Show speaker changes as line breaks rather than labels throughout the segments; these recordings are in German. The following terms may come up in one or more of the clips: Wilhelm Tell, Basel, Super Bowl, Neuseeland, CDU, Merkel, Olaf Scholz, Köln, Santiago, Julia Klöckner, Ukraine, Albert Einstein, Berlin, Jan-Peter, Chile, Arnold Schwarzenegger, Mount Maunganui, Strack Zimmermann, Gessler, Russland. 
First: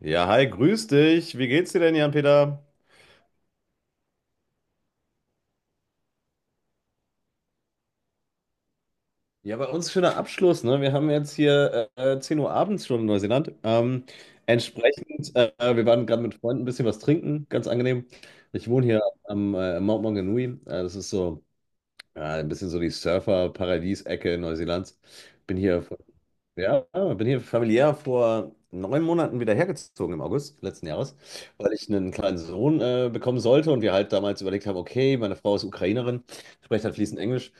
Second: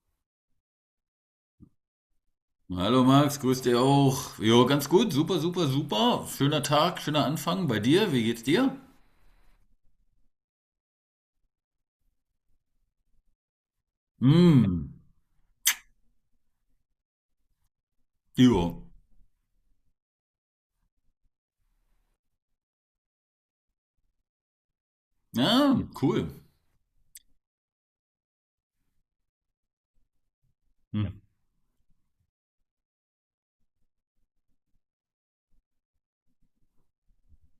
Ja, hi, grüß dich. Wie geht's dir denn, Jan-Peter?
Hallo Max, grüß dich auch. Jo, ganz gut, super, super, super. Schöner Tag, schöner Anfang bei dir. Wie geht's dir?
Ja, bei uns schöner Abschluss, ne? Wir haben jetzt hier 10 Uhr abends schon in Neuseeland. Ähm,
Hm,
entsprechend, wir waren gerade mit Freunden ein bisschen was trinken, ganz angenehm. Ich
jo.
wohne hier am Mount Maunganui. Das ist so, ja, ein bisschen so die Surfer-Paradies-Ecke Neuseelands. Bin
Ja,
hier von
cool.
Ja, bin hier familiär vor 9 Monaten wieder hergezogen im August letzten
Hm.
Jahres, weil ich einen kleinen Sohn bekommen sollte und wir halt damals überlegt haben, okay, meine Frau ist Ukrainerin, spricht halt fließend Englisch.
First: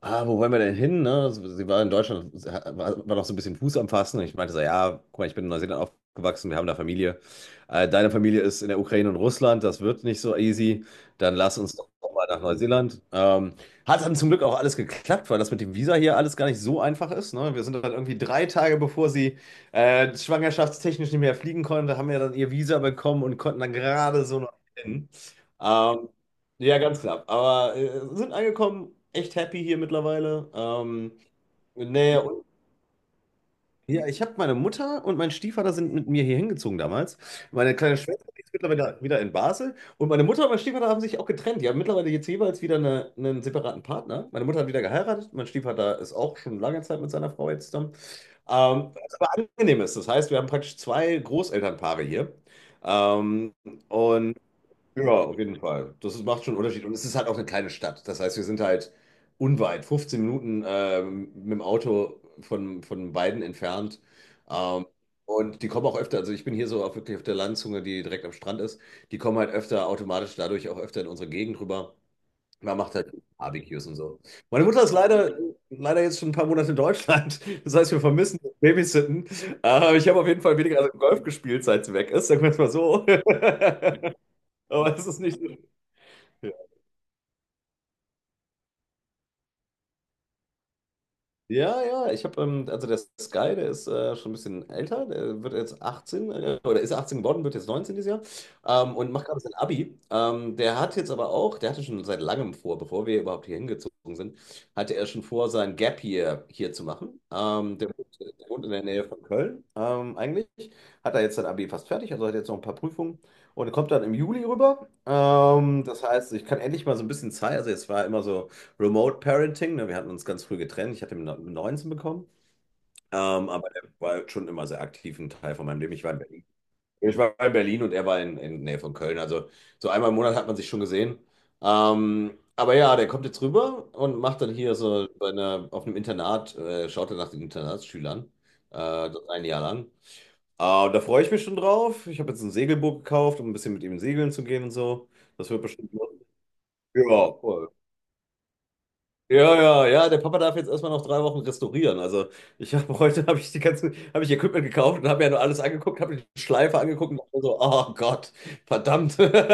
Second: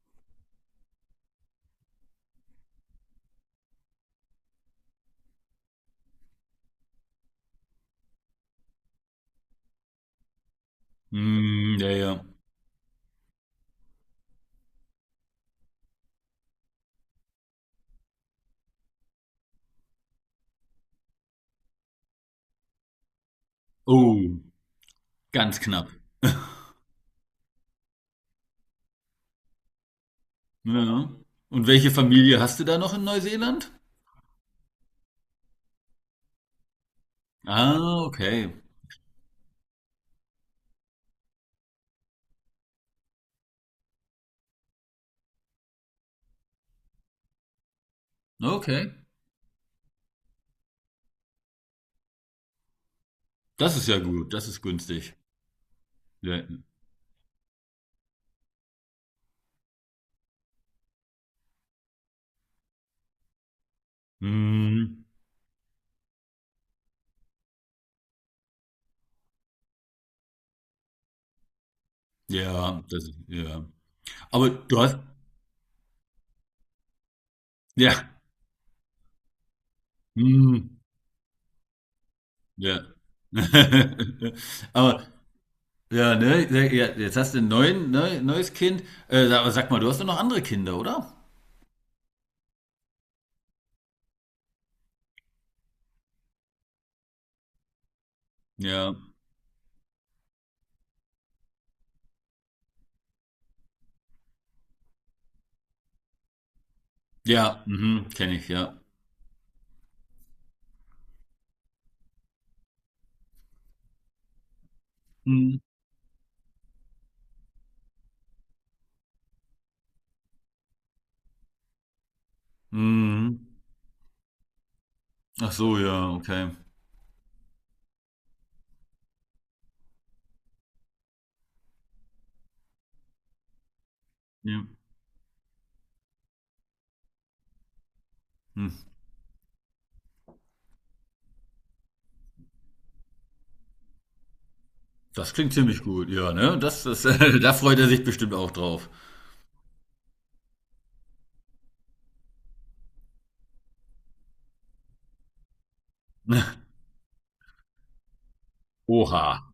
Wo wollen wir denn hin? Ne? Also, sie war in Deutschland, war noch so ein bisschen Fuß am Fassen. Und ich meinte so, ja, guck mal, ich bin in Neuseeland aufgewachsen, wir haben da Familie. Deine Familie ist in der Ukraine und Russland, das wird nicht so easy. Dann lass uns
Hm,
doch
ja, ja.
mal nach Neuseeland. Hat dann zum Glück auch alles geklappt, weil das mit dem Visa hier alles gar nicht so einfach ist. Ne? Wir sind dann irgendwie 3 Tage, bevor sie schwangerschaftstechnisch nicht mehr fliegen konnte, haben wir dann ihr Visa bekommen und konnten dann gerade
Oh,
so noch hin.
ganz knapp.
Ähm, ja, ganz knapp. Aber sind angekommen, echt happy hier mittlerweile.
Ja.
Ähm,
Und welche
nee,
Familie
und
hast du da noch in Neuseeland?
ja, ich habe meine Mutter und mein Stiefvater sind mit mir hier hingezogen damals. Meine kleine
Ah,
Schwester, die
okay.
ist mittlerweile wieder in Basel. Und meine Mutter und mein Stiefvater haben sich auch getrennt. Die haben mittlerweile jetzt jeweils wieder eine, einen separaten Partner. Meine Mutter hat wieder geheiratet. Mein Stiefvater ist auch schon lange Zeit mit seiner Frau jetzt zusammen. Ähm,
Okay.
was aber angenehm ist. Das heißt, wir haben praktisch zwei Großelternpaare hier. Ähm,
Das ist ja gut,
und
das ist
ja,
günstig.
auf jeden Fall.
Ja,
Macht schon einen Unterschied. Und es ist halt auch eine kleine Stadt. Das heißt, wir sind halt unweit, 15 Minuten mit dem Auto von beiden entfernt. Ähm,
hm,
und die kommen auch öfter, also ich bin hier so auf, wirklich auf der Landzunge, die direkt am Strand ist. Die kommen halt öfter automatisch dadurch auch öfter in unsere Gegend rüber. Man
ja,
macht
das
halt
ist, ja.
Barbecues und so.
Aber
Meine
du
Mutter ist
hast,
leider, leider jetzt schon ein paar Monate in Deutschland. Das heißt, wir
ja,
vermissen das Babysitten. Ich habe auf jeden
hm,
Fall weniger also Golf gespielt, seit sie weg ist. Sagen wir es mal
ja.
so. Aber
Aber
es ist nicht so.
ja, ne? Ja, ja, jetzt hast du ein neuen, ne, neues Kind. Aber sag mal, du hast doch noch andere Kinder, oder?
Ja, ja, ich habe, also der Sky, der ist schon ein bisschen älter, der wird jetzt 18, oder ist 18 geworden, wird jetzt 19 dieses Jahr,
Ja.
und macht gerade sein Abi. Der hat jetzt aber auch, der hatte schon seit langem vor, bevor wir überhaupt hier hingezogen sind, hatte er schon vor, sein Gap Year hier zu machen.
Ja,
Ähm, der,
mhm,
wohnt-
kenne ich,
der wohnt in
ja.
der Nähe von Köln, eigentlich, hat er jetzt sein Abi fast fertig, also hat jetzt noch ein paar Prüfungen und kommt dann im Juli rüber.
Mhm.
Das heißt, ich kann endlich mal so ein bisschen Zeit, also jetzt war immer so, Remote Parenting. Ne? Wir hatten uns ganz früh getrennt. Ich hatte ihn mit 19 bekommen.
Mhm.
Aber er war schon immer sehr aktiv ein
Ach
Teil von
so,
meinem Leben. Ich
ja,
war in Berlin.
okay.
Ich war in Berlin und er war in der Nähe von Köln. Also so einmal im Monat hat man sich schon gesehen. Aber ja, der kommt jetzt rüber und macht dann
Ja.
hier so bei einer, auf einem Internat, schaut er nach den Internatsschülern.
Hm.
Das ein Jahr lang. Äh, da freue ich mich schon drauf. Ich habe jetzt ein Segelboot gekauft, um ein bisschen mit ihm segeln zu gehen und so.
Das
Das
klingt
wird
ziemlich
bestimmt.
gut, ja, ne?
Ja,
Da
cool.
freut er sich bestimmt auch drauf.
Ja, ja, ja, der Papa darf jetzt erstmal noch 3 Wochen restaurieren. Also ich habe heute habe ich Equipment gekauft und habe mir ja nur alles angeguckt, habe die Schleife angeguckt und dachte so, oh Gott, verdammt.
Oha.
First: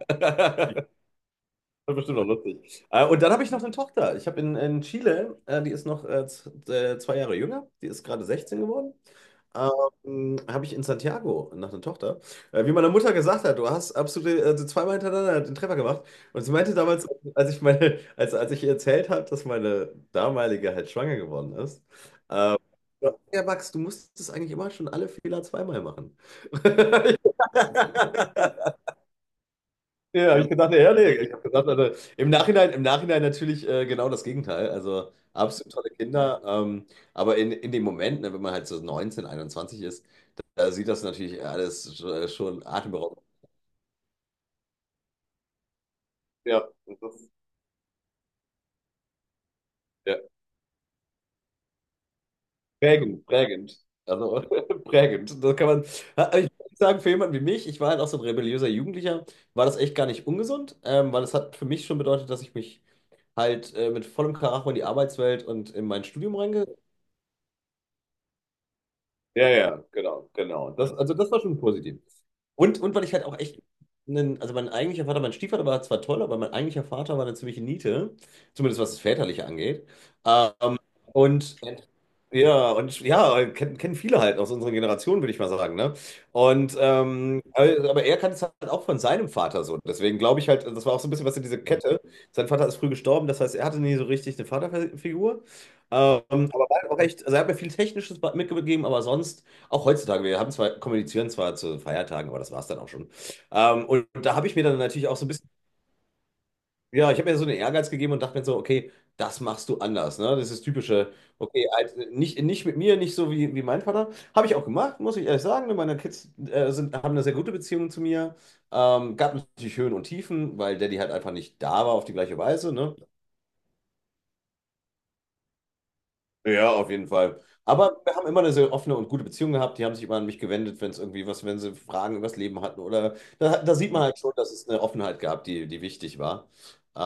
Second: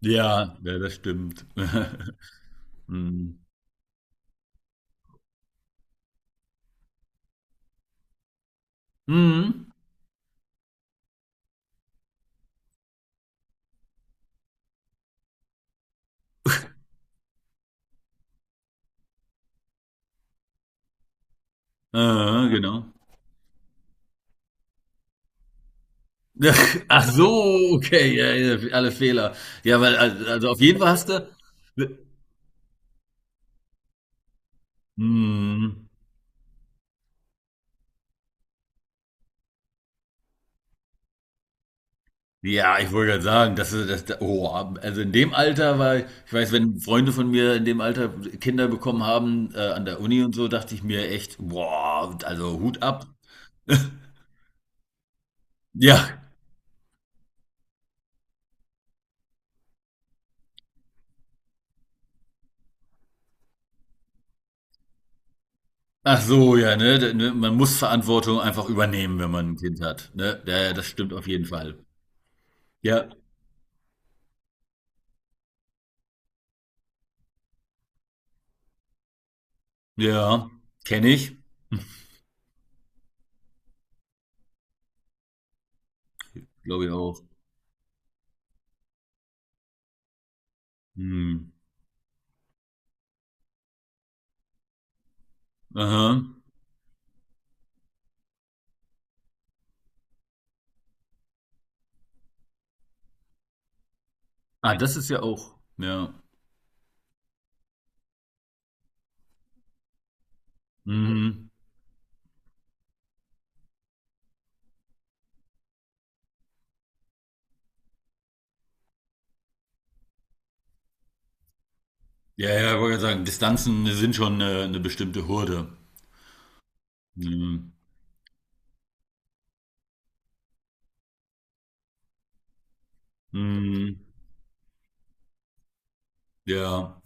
Ja, ja, das stimmt.
Das ist bestimmt auch lustig. Und dann
Mhm.
habe ich noch eine Tochter. Ich habe in Chile, die ist noch 2 Jahre jünger, die ist gerade 16 geworden.
Mhm.
Habe ich in Santiago nach einer Tochter. Wie meine Mutter gesagt hat, du hast absolut also zweimal hintereinander den Treffer gemacht. Und sie meinte damals, als ich meine, als ich ihr erzählt habe, dass meine damalige halt schwanger geworden ist.
Genau.
Ja, ja, Max, du musstest eigentlich immer schon alle Fehler zweimal machen.
Ach so, okay, ja, ja, alle Fehler. Ja, weil, also
Ja, hab
also
ich
auf
gedacht,
jeden Fall
ja,
hast
nee,
du.
ich habe gedacht, also, im Nachhinein natürlich genau das Gegenteil. Also absolut
Mhm.
tolle Kinder. Aber in dem Moment, ne, wenn man halt so 19, 21 ist, da sieht das natürlich alles schon
Ja, ich wollte
atemberaubend.
gerade sagen, das ist das, oh, also in dem Alter war, ich weiß,
Ja,
wenn Freunde
das
von
ist,
mir in dem Alter Kinder bekommen haben, an der
ja,
Uni und so, dachte ich mir echt, boah, also Hut ab.
prägend, prägend. Also prägend. Das kann man.
Ja,
Ha, ich muss sagen, für jemanden wie mich, ich war halt auch so ein rebelliöser Jugendlicher, war das echt gar nicht ungesund, weil es hat für mich schon bedeutet, dass ich mich halt mit vollem Karacho in die Arbeitswelt und in mein
ach
Studium
so,
reinge.
ja, ne, ne, man muss Verantwortung einfach übernehmen, wenn
Ja,
man ein Kind
ja,
hat,
genau,
ne? Ja,
genau.
ja, das
Das,
stimmt
also
auf
das war
jeden
schon
Fall.
positiv. Und weil
Ja,
ich halt auch echt, einen, also mein eigentlicher Vater, mein Stiefvater war zwar toll, aber mein eigentlicher Vater war eine ziemliche Niete, zumindest was das Väterliche angeht.
ja,
Ähm,
kenne ich,
und ja, und ja, kennen viele halt aus unserer Generation, würde ich mal sagen, ne? Und
glaube ich auch.
aber er kannte es halt auch von seinem Vater so. Deswegen glaube ich halt, das war auch so ein bisschen was in
Hm.
diese Kette. Sein Vater ist früh gestorben, das heißt, er hatte nie so richtig eine Vaterfigur.
Aha.
Aber war auch echt, also er hat mir viel Technisches mitgegeben, aber sonst, auch heutzutage, wir haben zwar, kommunizieren zwar zu Feiertagen, aber das war es dann auch schon. Und da habe ich mir
Ah,
dann
das
natürlich
ist
auch
ja
so ein bisschen,
auch, ja.
ja, ich habe mir so einen Ehrgeiz gegeben und dachte mir so, okay, das machst du anders, ne? Das ist typische,
Mhm.
okay, halt, nicht, nicht mit mir, nicht so wie, mein Vater. Habe ich auch gemacht, muss ich ehrlich sagen. Meine Kids sind, haben eine sehr gute Beziehung zu mir. Gab natürlich Höhen und Tiefen, weil Daddy halt einfach nicht da war auf die gleiche
Ja,
Weise,
ja, ich
ne?
wollte gerade sagen, Distanzen sind schon eine bestimmte Hürde.
Ja, auf jeden Fall.
Mhm.
Aber wir haben immer eine sehr offene und gute Beziehung gehabt. Die haben sich immer an mich gewendet, wenn es irgendwie was, wenn sie Fragen über Leben hatten. Oder da sieht
Mhm.
man halt schon, dass es eine Offenheit gab, die, die wichtig war.
Ja.
Ähm,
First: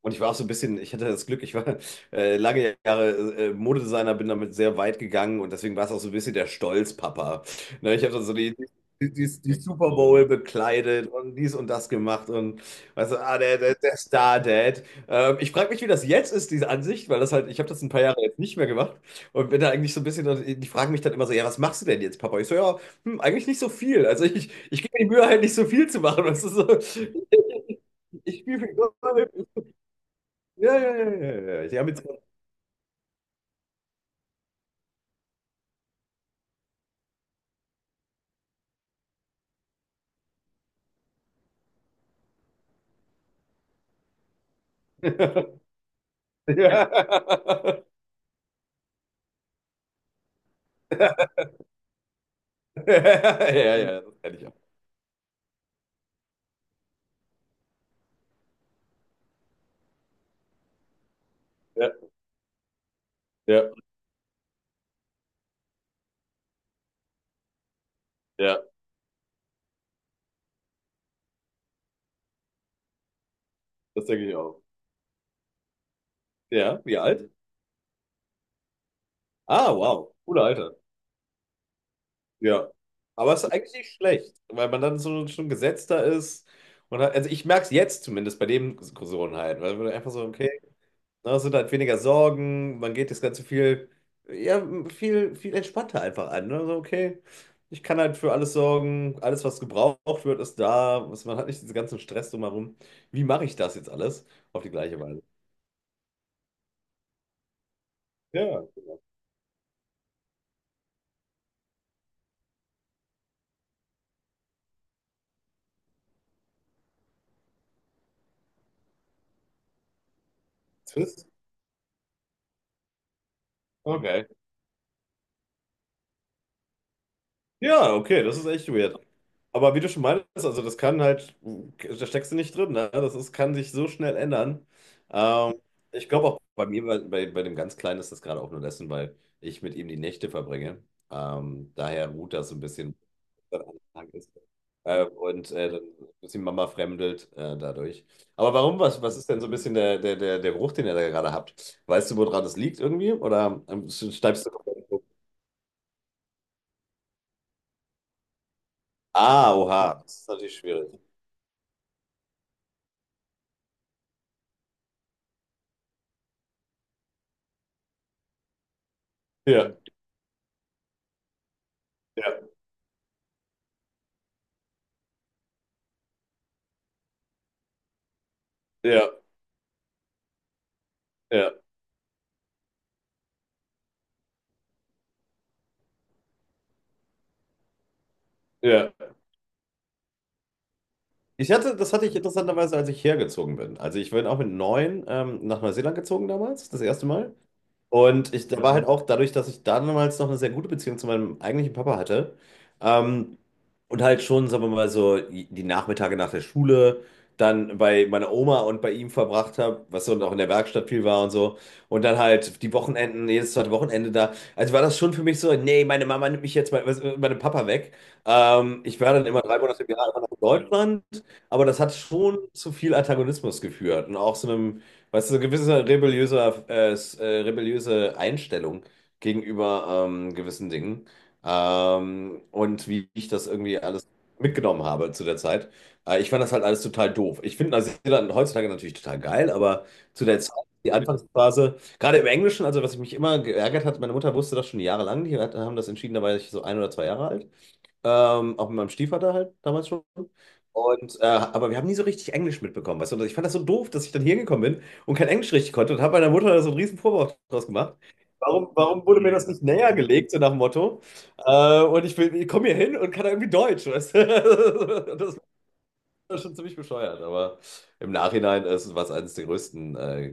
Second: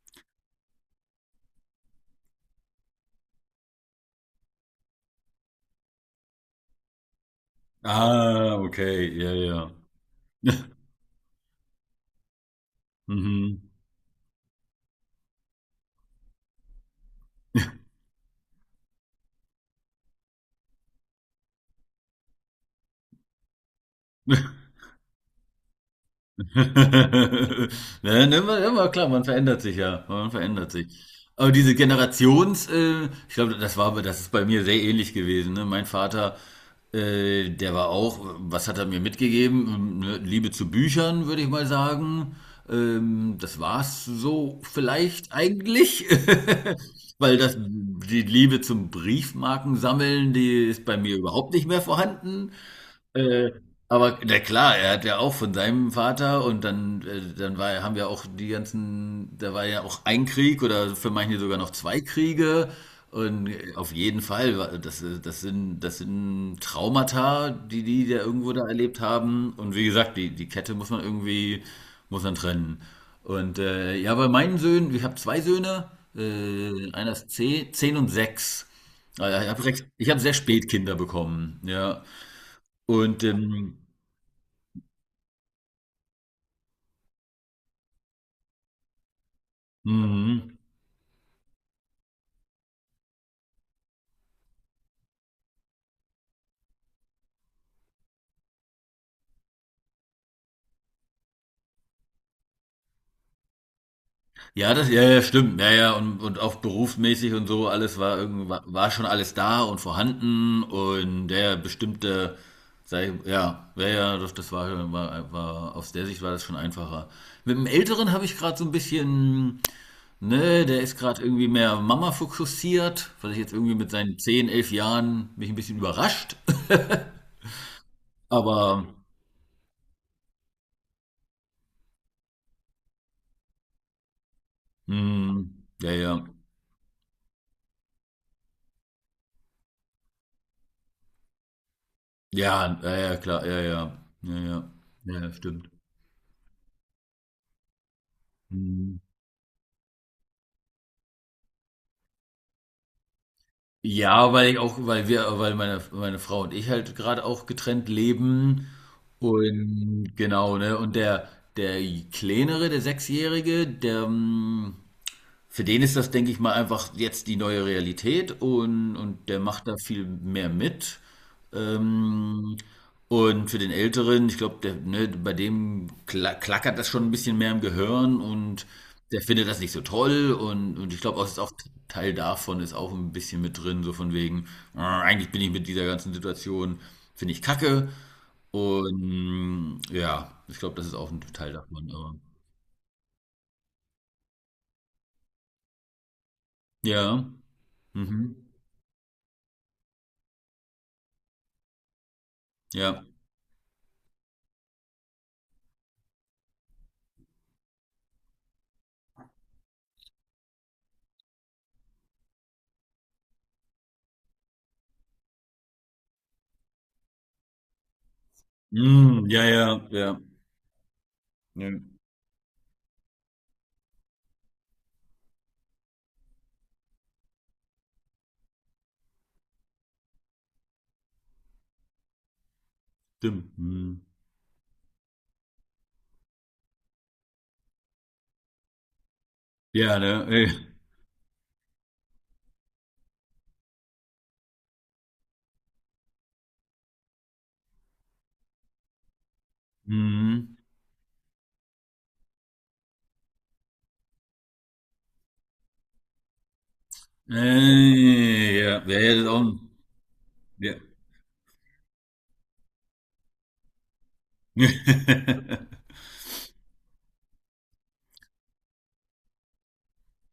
Und ich war auch so ein bisschen, ich hatte das Glück, ich war lange Jahre Modedesigner, bin damit sehr weit gegangen und deswegen war es auch so ein bisschen der Stolzpapa. Ne, ich habe dann so die,
Ah, okay.
die,
Ja,
die, die
ja.
Super Bowl bekleidet und dies und das gemacht und weißt du, ah, der,
Mhm.
der, der Star-Dad. Ich frage mich, wie das jetzt ist, diese Ansicht, weil das halt, ich habe das ein paar Jahre jetzt nicht mehr gemacht und bin da eigentlich so ein bisschen, die fragen mich dann immer so, ja, was machst du denn jetzt, Papa? Ich so, ja, hm, eigentlich nicht so viel. Also ich gebe mir die Mühe halt nicht so viel zu machen. Das ist so.
Ne, ne,
Ich spiele
immer,
viel
immer
Golf.
klar, man verändert sich ja, man verändert
Ja,
sich.
ja, ja, ja,
Aber
ja, ja,
diese
ich habe jetzt.
Generations, ich glaube, das war, das ist bei mir sehr ähnlich gewesen. Ne? Mein Vater, der war auch, was hat er mir mitgegeben? Ne, Liebe zu Büchern, würde ich mal sagen. Das war's so vielleicht eigentlich.
Ja.
Weil das, die Liebe zum Briefmarkensammeln, die ist bei mir überhaupt nicht mehr vorhanden. Äh,
Ja, ja,
aber
das kenne
na
ich auch.
klar, er hat ja auch von seinem Vater und dann, dann war, haben wir auch die ganzen, da war ja auch ein Krieg oder für manche sogar noch
Ja,
zwei Kriege. Und
ja,
auf jeden Fall, das sind Traumata, die die da irgendwo
ja,
da erlebt haben. Und wie gesagt, die Kette muss man irgendwie, muss man trennen. Und
das
ja,
denke
bei
ich
meinen
auch.
Söhnen, ich habe zwei Söhne,
Ja, wie
einer ist
alt?
zehn, 10 und 6. Also ich habe
Ah,
recht, ich
wow,
habe sehr
cooler
spät
Alter.
Kinder bekommen, ja.
Ja.
Und,
Aber es ist eigentlich
ähm,
nicht schlecht, weil man dann so schon gesetzter ist. Und hat, also ich merke es jetzt zumindest bei dem Diskussionen halt, weil man einfach so, okay,
mhm.
na, es sind halt weniger Sorgen, man geht das Ganze viel, ja, viel, viel entspannter einfach an. Ne? So, okay, ich kann halt für alles sorgen, alles, was gebraucht wird, ist da. Was, man hat nicht diesen ganzen Stress drumherum. Wie mache ich das jetzt alles? Auf die
Ja, das,
gleiche
ja, ja,
Weise.
stimmt. Ja, ja, und auch berufsmäßig und so, alles war irgendwie, war,
Ja,
war
genau.
schon alles da und vorhanden und ja, ja, ja, ja, ja, das, das war, war, war, aus der Sicht war das schon einfacher. Mit dem Älteren habe ich gerade so ein bisschen, ne, der ist gerade
Twist.
irgendwie mehr Mama fokussiert, weil ich jetzt irgendwie mit seinen
Okay.
10 11 Jahren mich ein bisschen überrascht.
Ja, okay, das ist echt
Aber,
weird. Aber wie du schon meintest, also das kann halt, da steckst du nicht drin, ne? Das ist, kann sich so schnell ändern.
mh,
Ähm,
ja,
Ich
ja.
glaube auch bei mir, bei, bei dem ganz Kleinen ist das gerade auch nur dessen, weil ich mit ihm die Nächte verbringe. Daher ruht das so ein
Ja, ja,
bisschen,
ja, klar, ja,
was dann
ja.
Anfang ist.
Ja, ja.
Äh,
Ja, ja,
und
stimmt.
dann ist die Mama fremdelt dadurch. Aber warum,
Mhm.
was ist denn so ein bisschen der Geruch, den ihr da gerade habt? Weißt du, woran das liegt irgendwie? Oder
Ja,
schneidest
weil
du?
ich auch weil meine Frau und ich halt gerade auch getrennt leben
Ah, oha,
und
das ist natürlich
genau, ne?
schwierig.
Und der Kleinere, der Sechsjährige, der, hm Für den ist das, denke ich mal, einfach jetzt die neue Realität und der macht
Ja,
da viel mehr mit.
ja,
Ähm, und für den Älteren, ich glaube, der, ne, bei dem klackert das schon ein bisschen mehr im Gehirn und
ja,
der findet das nicht so toll und ich glaube, auch, ist auch
ja,
Teil davon ist auch ein bisschen mit drin, so von wegen, eigentlich bin ich mit dieser ganzen Situation, finde ich kacke
ja.
und ja, ich glaube, das ist auch ein Teil davon,
Das hatte
aber
ich interessanterweise, als ich hergezogen bin. Also ich bin auch mit 9 nach Neuseeland gezogen damals, das erste
ja,
Mal. Und
mhm,
ich, da war halt auch dadurch, dass ich damals noch eine sehr gute Beziehung zu meinem eigentlichen Papa hatte,
ja.
ähm, und halt schon, sagen wir mal so, die Nachmittage nach der Schule dann bei meiner Oma und bei ihm verbracht habe, was so und auch in der Werkstatt viel war und so. Und dann halt die Wochenenden, jedes zweite Wochenende da. Also war das schon für mich so, nee, meine Mama nimmt mich jetzt meinem Papa weg. Ich war dann
Mhm,
immer
ja,
drei
ja,
Monate im Jahr
ja.
einfach nach Deutschland, aber
Ja.
das hat schon zu viel Antagonismus geführt und auch so einem. Weißt du, so gewisse rebelliöse Einstellung gegenüber gewissen Dingen, und wie ich das
Stimmt.
irgendwie
Mhm.
alles mitgenommen habe zu der Zeit. Ich fand das halt alles total doof. Ich finde Neuseeland heutzutage natürlich total geil, aber
Ja,
zu
ne?
der
Ey.
Zeit, die Anfangsphase, gerade im Englischen, also was mich immer geärgert hat, meine Mutter wusste das schon jahrelang, die hat, haben das entschieden, da war ich so 1 oder 2 Jahre alt. Auch mit meinem Stiefvater halt damals schon.
Mhm.
Und, aber wir haben nie so richtig Englisch mitbekommen. Weißt du? Und ich fand das so doof, dass ich dann hier gekommen bin und kein Englisch richtig konnte und habe meiner Mutter da so einen riesen Vorwurf draus gemacht.
Ja,
Warum,
ja, ja,
warum
das
wurde
ist
mir
auch
das nicht
ein,
näher gelegt, so nach dem
ja.
Motto? Und ich komme hier hin und kann da irgendwie Deutsch, weißt du? Das war schon ziemlich bescheuert, aber im Nachhinein ist es eines der größten äh,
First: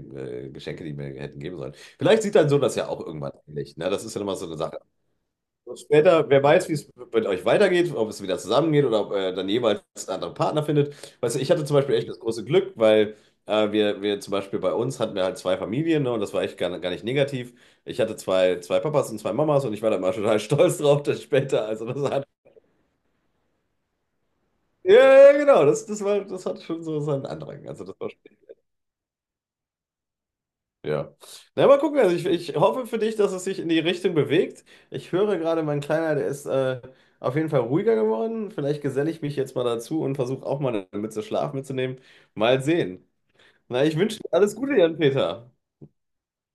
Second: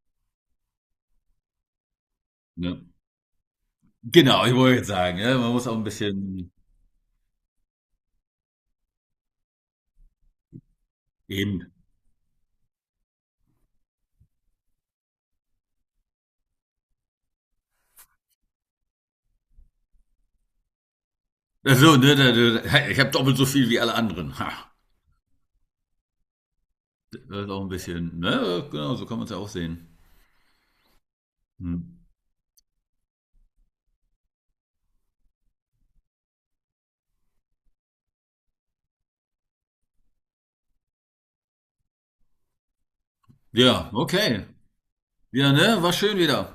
äh, Geschenke, die mir hätten geben sollen. Vielleicht sieht dein Sohn das
Ne.
ja auch irgendwann ähnlich. Ne? Das ist ja immer
Genau,
so
ich
eine
wollte
Sache.
jetzt sagen, ja man muss auch
Und
ein
später, wer
bisschen
weiß, wie es mit euch weitergeht, ob es wieder zusammengeht oder ob ihr dann jeweils andere Partner findet. Weißt du, ich hatte
eben.
zum Beispiel echt das große Glück, weil wir zum Beispiel bei uns hatten wir halt zwei Familien, ne, und das war echt gar nicht negativ. Ich hatte zwei, zwei Papas und zwei Mamas und ich war da immer total stolz drauf, dass später,
Ach
also
so,
das
ne,
hat,
hey, ich habe doppelt so viel wie alle anderen. Ha,
ja, ja, genau, das war, das hat schon so
das
seinen
ist auch ein
Andrang. Also das war.
bisschen, ne, genau, so kann man es ja auch sehen.
Ja. Na, mal gucken.
Mhm.
Also ich hoffe für dich, dass es sich in die Richtung bewegt. Ich höre gerade, mein Kleiner, der ist auf jeden Fall ruhiger geworden. Vielleicht geselle ich mich jetzt mal dazu und versuche auch mal eine Mütze Schlaf mitzunehmen. Mal sehen. Na,
Ja,
ich wünsche dir
okay.
alles Gute, Jan-Peter.
Ja, ne, war schön wieder.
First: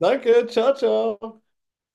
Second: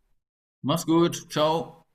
Danke, ciao,
Mach's gut.
ciao.
Ciao.